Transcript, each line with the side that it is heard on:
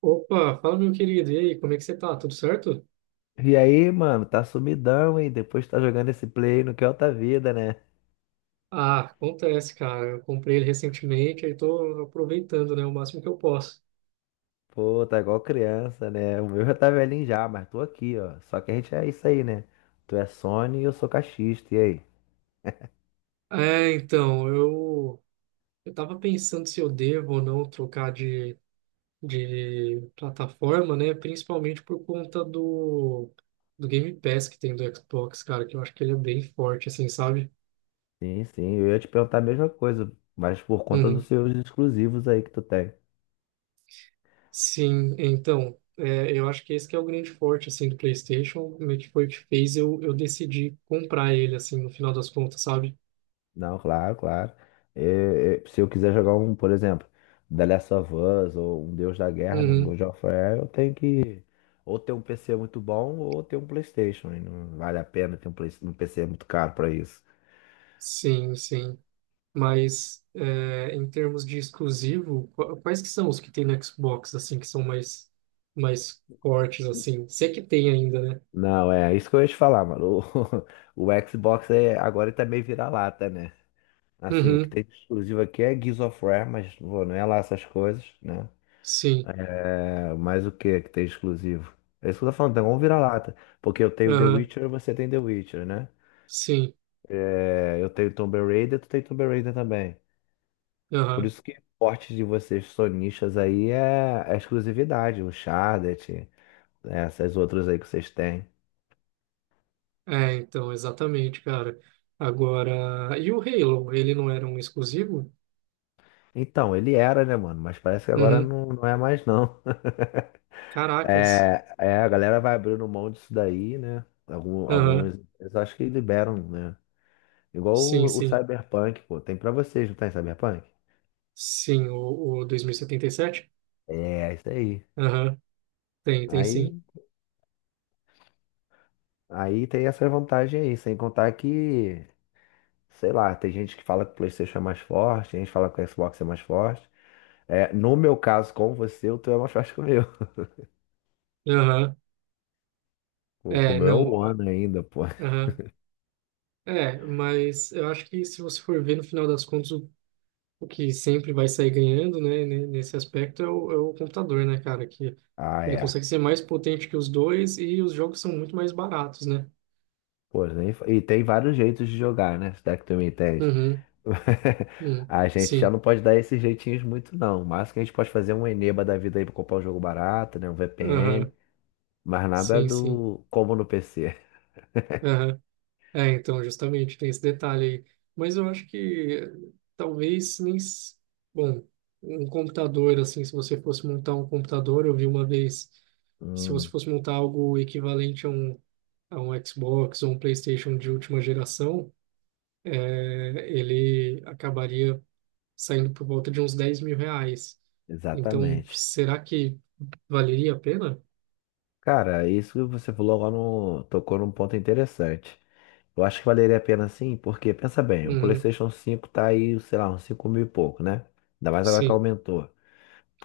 right: Opa, fala meu querido, e aí, como é que você tá? Tudo certo?
left: E aí, mano, tá sumidão, hein? Depois tá jogando esse play no que é outra vida, né?
right: Ah, acontece, cara. Eu comprei ele recentemente, aí tô aproveitando, né, o máximo que eu posso.
left: Pô, tá igual criança, né? O meu já tá velhinho já, mas tô aqui, ó. Só que a gente é isso aí, né? Tu é Sony e eu sou caixista, e aí?
right: É, então, eu tava pensando se eu devo ou não trocar de plataforma, né, principalmente por conta do Game Pass que tem do Xbox, cara, que eu acho que ele é bem forte assim, sabe?
left: Sim, sim, eu ia te perguntar a mesma coisa, mas por conta
right: Uhum.
left: dos seus exclusivos aí que tu tem.
right: Sim, então, é, eu acho que esse que é o grande forte, assim, do PlayStation, meio que foi o que fez eu decidir comprar ele, assim, no final das contas, sabe?
left: Não, claro, claro. É, é, se eu quiser jogar um, por exemplo, The Last of Us ou um Deus da Guerra, né, um
right: Uhum,
left: God of War, eu tenho que ou ter um PC muito bom ou ter um PlayStation. E não vale a pena ter um, um PC muito caro pra isso.
right: sim, sim. Mas, é, em termos de exclusivo, quais que são os que tem no Xbox, assim, que são mais fortes, assim? Se é que tem ainda, né?
left: Não, é isso que eu ia te falar, mano. O, o Xbox é, agora ele tá meio vira-lata, né? Assim, o que
right: Uhum,
left: tem de exclusivo aqui é Gears of War, mas pô, não é lá essas coisas, né?
right: sim,
left: É, mas o que que tem exclusivo? É isso que eu tô falando, tem um vira-lata. Porque eu tenho The
right: aham,
left: Witcher, você tem The Witcher, né?
right: sim,
left: É, eu tenho Tomb Raider, tu tem Tomb Raider também. Por
right: aham.
left: isso que o forte de vocês sonistas aí é é a exclusividade, o Chardet, né, essas outras aí que vocês têm.
right: É, então, exatamente, cara. Agora, e o Halo, ele não era um exclusivo?
left: Então, ele era, né, mano? Mas parece que agora
right: Uhum.
left: não, não é mais, não.
right: Caracas.
left: É, é, a galera vai abrindo mão disso daí, né?
right: Aham.
left: Alguns, eu acho que liberam, né? Igual
right: Sim,
left: o
right: sim.
left: Cyberpunk, pô. Tem pra vocês, não tem Cyberpunk?
right: Sim, o 2077?
left: É, isso aí.
right: Aham. Tem, tem
left: Aí,
right: sim.
left: aí tem essa vantagem aí, sem contar que, sei lá, tem gente que fala que o PlayStation é mais forte, tem gente que fala que o Xbox é mais forte. É, no meu caso, com você, o teu é mais forte que o meu.
right: Aham.
left: O
right: É,
left: meu é o
right: não.
left: One ainda, pô.
right: Aham. É, mas eu acho que se você for ver no final das contas, o que sempre vai sair ganhando, né, nesse aspecto é é o computador, né, cara? Que
left: Ah,
right: ele
left: é.
right: consegue ser mais potente que os dois e os jogos são muito mais baratos, né?
left: Pô, nem, e tem vários jeitos de jogar, né? Se é que tu me entende.
right: Uhum. Uhum.
left: A gente já
right: Sim.
left: não pode dar esses jeitinhos muito, não. O máximo que a gente pode fazer é um Eneba da vida aí pra comprar um jogo barato, né? Um
right: Aham.
left: VPN. Mas nada
right: Sim, sim.
left: do como no PC.
right: Aham. É, então, justamente, tem esse detalhe aí. Mas eu acho que eh, talvez nem. S- Bom, um computador, assim, se você fosse montar um computador, eu vi uma vez, se você
left: Hum,
right: fosse montar algo equivalente a a um Xbox ou um PlayStation de última geração, ele acabaria saindo por volta de uns 10 mil reais. Então,
left: Exatamente.
right: será que valeria a pena?
left: Cara, isso que você falou agora tocou num ponto interessante. Eu acho que valeria a pena sim, porque pensa bem, o
right: Uhum,
left: PlayStation 5 tá aí, sei lá, uns 5 mil e pouco, né? Ainda mais agora que
right: sim,
left: aumentou.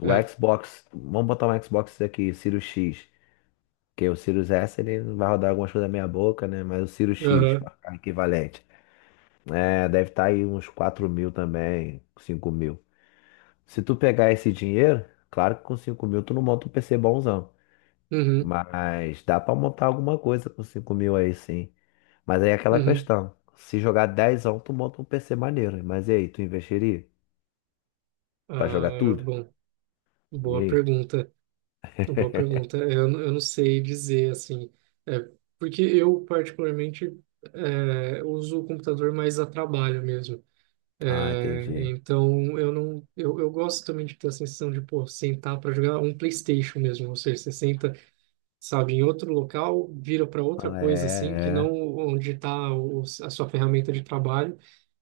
left: O
right: é.
left: Xbox, vamos botar um Xbox aqui, Sirius X, que o Sirius S ele vai rodar algumas coisas na minha boca, né? Mas o Sirius X,
right: Aham,
left: pra ficar equivalente, é, deve estar aí uns 4 mil também, 5 mil. Se tu pegar esse dinheiro, claro que com 5 mil tu não monta um PC bonzão.
right: uhum,
left: Mas dá pra montar alguma coisa com 5 mil aí sim. Mas aí é aquela
right: uhum.
left: questão. Se jogar 10, tu monta um PC maneiro. Mas e aí, tu investiria pra jogar
right: Ah,
left: tudo?
right: bom.
left: E
right: Boa
left: aí?
right: pergunta, boa pergunta. É, eu não sei dizer assim, é, porque eu particularmente uso o computador mais a trabalho mesmo.
left: Ah,
right: É,
left: entendi.
right: então eu não, eu gosto também de ter a sensação de pô, sentar para jogar um PlayStation mesmo, ou seja, você senta, sabe, em outro local, vira para outra
left: Ah,
right: coisa assim, que
left: é,
right: não
left: é.
right: onde está a sua ferramenta de trabalho.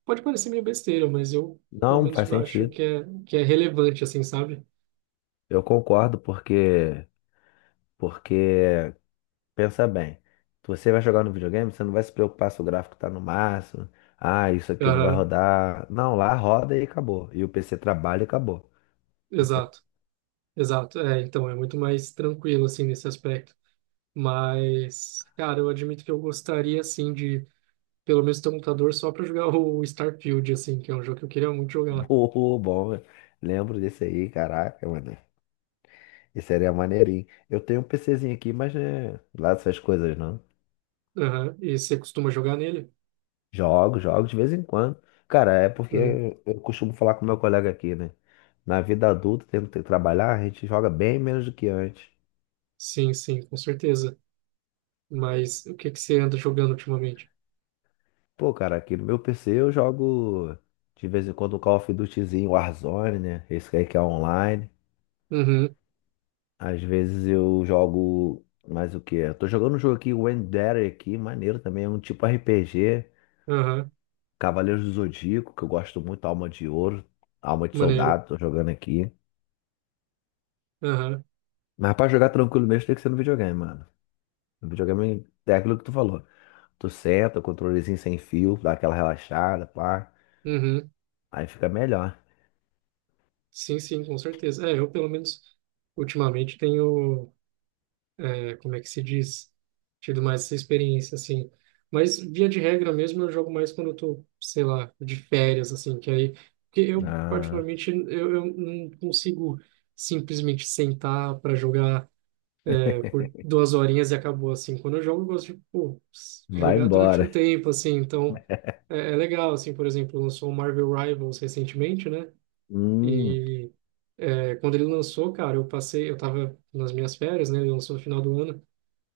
right: Pode parecer meio besteira, mas eu pelo
left: Não,
right: menos
left: faz
right: acho
left: sentido.
right: que é relevante assim, sabe?
left: Eu concordo porque pensa bem. Se você vai jogar no videogame, você não vai se preocupar se o gráfico tá no máximo. Ah, isso aqui não vai
right: Aham,
left: rodar. Não, lá roda e acabou. E o PC trabalha e acabou.
right: exato. Exato, é, então é muito mais tranquilo assim nesse aspecto. Mas, cara, eu admito que eu gostaria assim de pelo menos ter um computador só para jogar o Starfield assim, que é um jogo que eu queria muito jogar.
left: Boa, bom. Lembro desse aí, caraca, mano. Esse era maneirinho. Eu tenho um PCzinho aqui, mas né, lá essas coisas não.
right: Aham, e você costuma jogar nele?
left: Jogo, jogo de vez em quando. Cara, é porque
right: Uhum.
left: eu costumo falar com meu colega aqui, né? Na vida adulta, tendo que trabalhar, a gente joga bem menos do que antes.
right: Sim, sim, com certeza. Mas o que que você anda jogando ultimamente?
left: Pô, cara, aqui no meu PC eu jogo de vez em quando um Call of Dutyzinho, Warzone, né? Esse aí que é online.
right: Uhum.
left: Às vezes eu jogo mais o quê? Eu tô jogando um jogo aqui, o Wendere aqui, maneiro também, é um tipo RPG,
right: Aham.
left: Cavaleiros do Zodíaco, que eu gosto muito, Alma de Ouro, Alma de
right: Maneiro.
left: Soldado, tô jogando aqui.
right: Aham.
left: Mas pra jogar tranquilo mesmo tem que ser no videogame, mano. No videogame é aquilo que tu falou. Tu senta, controlezinho sem fio, dá aquela relaxada, pá.
right: Uhum.
left: Aí fica melhor.
right: Sim, sim, com certeza. É, eu pelo menos ultimamente tenho como é que se diz? Tido mais essa experiência, assim. Mas, via de regra mesmo, eu jogo mais quando eu tô, sei lá, de férias, assim, que aí... Porque eu,
left: Ah,
right: particularmente, eu não consigo simplesmente sentar para jogar por duas horinhas e acabou, assim. Quando eu jogo, eu gosto de, pô,
left: vai
right: jogar durante um
left: embora.
right: tempo, assim, então... É, é legal, assim, por exemplo, lançou o Marvel Rivals recentemente, né?
left: Hum,
right: E... É, quando ele lançou, cara, eu passei, eu tava nas minhas férias, né? Ele lançou no final do ano.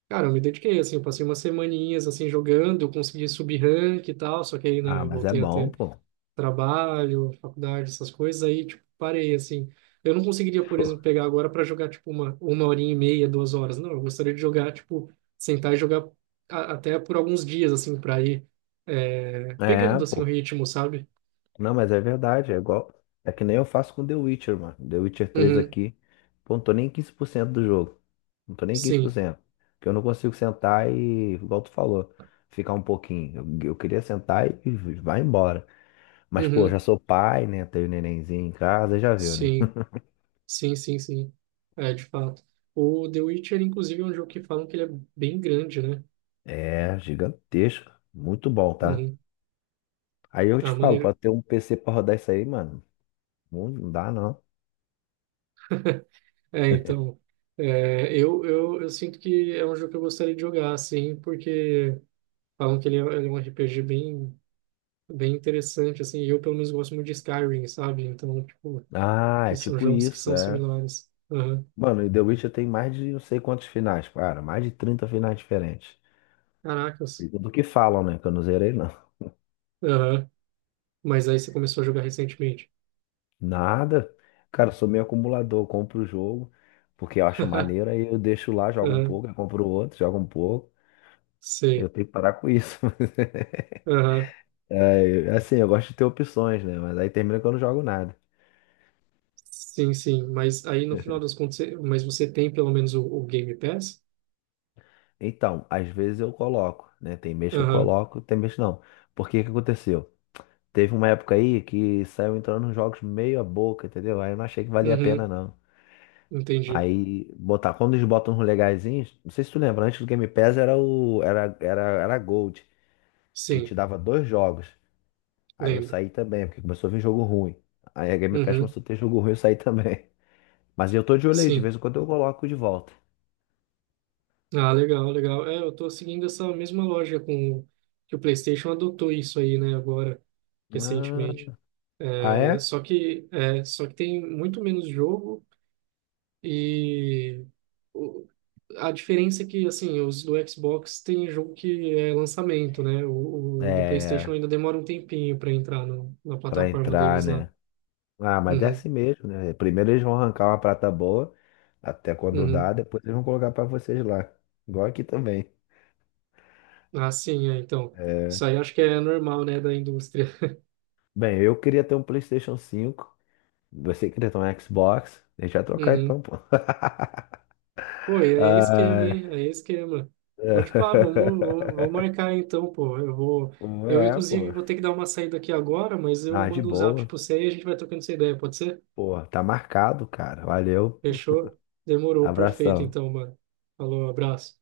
right: Cara, eu me dediquei, assim, eu passei umas semaninhas, assim, jogando, eu consegui subir rank e tal, só que aí,
left: ah,
right: né,
left: mas é
right: voltei a
left: bom,
right: ter
left: pô.
right: trabalho, faculdade, essas coisas, aí, tipo, parei, assim. Eu não conseguiria, por
left: Pô,
right: exemplo, pegar agora para jogar, tipo, uma horinha e meia, duas horas, não, eu gostaria de jogar, tipo, sentar e jogar até por alguns dias, assim, para ir
left: é,
right: pegando, assim, o
left: pô.
right: ritmo, sabe?
left: Não, mas é verdade. É igual. É que nem eu faço com The Witcher, mano. The Witcher três
right: Uhum,
left: aqui. Pô, não tô nem em 15% do jogo. Não tô nem em quinze por
right: sim,
left: cento. Porque eu não consigo sentar e, igual tu falou, ficar um pouquinho. Eu queria sentar e vai embora. Mas, pô, já
right: uhum,
left: sou pai, né? Tenho um nenenzinho em casa, já viu, né?
right: sim, sim, sim, sim, é, de fato. O The Witcher, inclusive, é um jogo que falam que ele é bem grande, né?
left: É, gigantesco. Muito bom, tá?
right: Uhum.
left: Aí eu te
right: Ah,
left: falo,
right: maneiro.
left: pra ter um PC pra rodar isso aí, mano, não dá não.
right: É, então, é, eu sinto que é um jogo que eu gostaria de jogar, assim, porque falam que ele é um RPG bem interessante, assim, e eu pelo menos gosto muito de Skyrim, sabe? Então, tipo,
left: Ah, é
right: esses são
left: tipo
right: jogos que
left: isso,
right: são
left: é.
right: similares. Aham.
left: Mano, e The Witcher tem mais de não sei quantos finais, cara. Mais de 30 finais diferentes. E
right: Caracas.
left: tudo que falam, né? Que eu não zerei, não.
right: Aham. Mas aí você começou a jogar recentemente.
left: Nada. Cara, eu sou meio acumulador. Eu compro o jogo, porque eu acho maneiro, aí eu deixo lá, jogo um
right: Aham.
left: pouco, aí compro outro, jogo um pouco. Eu
right: Sei.
left: tenho que parar com isso.
right: Aham.
left: É, assim, eu gosto de ter opções, né? Mas aí termina que eu não jogo nada.
right: Sim, sim. Mas aí no final das contas, você- mas você tem pelo menos o Game Pass?
left: Então, às vezes eu coloco, né? Tem mês que eu
right: Aham.
left: coloco, tem mês que não. Por que que aconteceu? Teve uma época aí que saiu entrando nos jogos meio a boca, entendeu? Aí eu não achei que valia a pena,
right: Uhum.
left: não.
right: Entendi.
left: Aí botar, quando eles botam uns legaisinhos, não sei se tu lembra, antes do Game Pass era era Gold, que
right: Sim,
left: te dava 2 jogos. Aí eu
right: lembro.
left: saí também, porque começou a vir jogo ruim. Aí a Game Pass
right: Uhum.
left: começou a ter jogo ruim, eu saí também. Mas eu tô de olho aí, de
right: Sim.
left: vez em quando eu coloco de volta.
right: Ah, legal, legal. É, eu tô seguindo essa mesma loja com que o PlayStation adotou isso aí, né, agora,
left: Ah,
right: recentemente.
left: ah, é?
right: É, só que tem muito menos jogo e o- a diferença é que assim, os do Xbox tem jogo que é lançamento, né? O do PlayStation
left: É,
right: ainda demora um tempinho para entrar no, na
left: pra
right: plataforma
left: entrar,
right: deles lá.
left: né? Ah, mas
right: Uhum,
left: desce mesmo, né? Primeiro eles vão arrancar uma prata boa, até quando
right: uhum.
left: dá, depois eles vão colocar pra vocês lá. Igual aqui também.
right: Ah, sim, é, então.
left: É.
right: Isso aí acho que é normal, né, da indústria.
left: Bem, eu queria ter um PlayStation 5, você queria ter um Xbox, deixa eu trocar então, pô.
right: Pô, e aí é esquema,
left: Ah,
right: hein? Aí é esquema. Pô, tipo, ah, vamos marcar então, pô. Eu vou. Eu,
left: é,
right: inclusive,
left: pô.
right: vou ter que dar uma saída aqui agora, mas eu
left: Ah, de
right: mando um zap
left: boa.
right: pra você e a gente vai trocando essa ideia, pode ser?
left: Pô, tá marcado, cara. Valeu.
right: Fechou? Demorou, perfeito
left: Abração.
right: então, mano. Falou, abraço.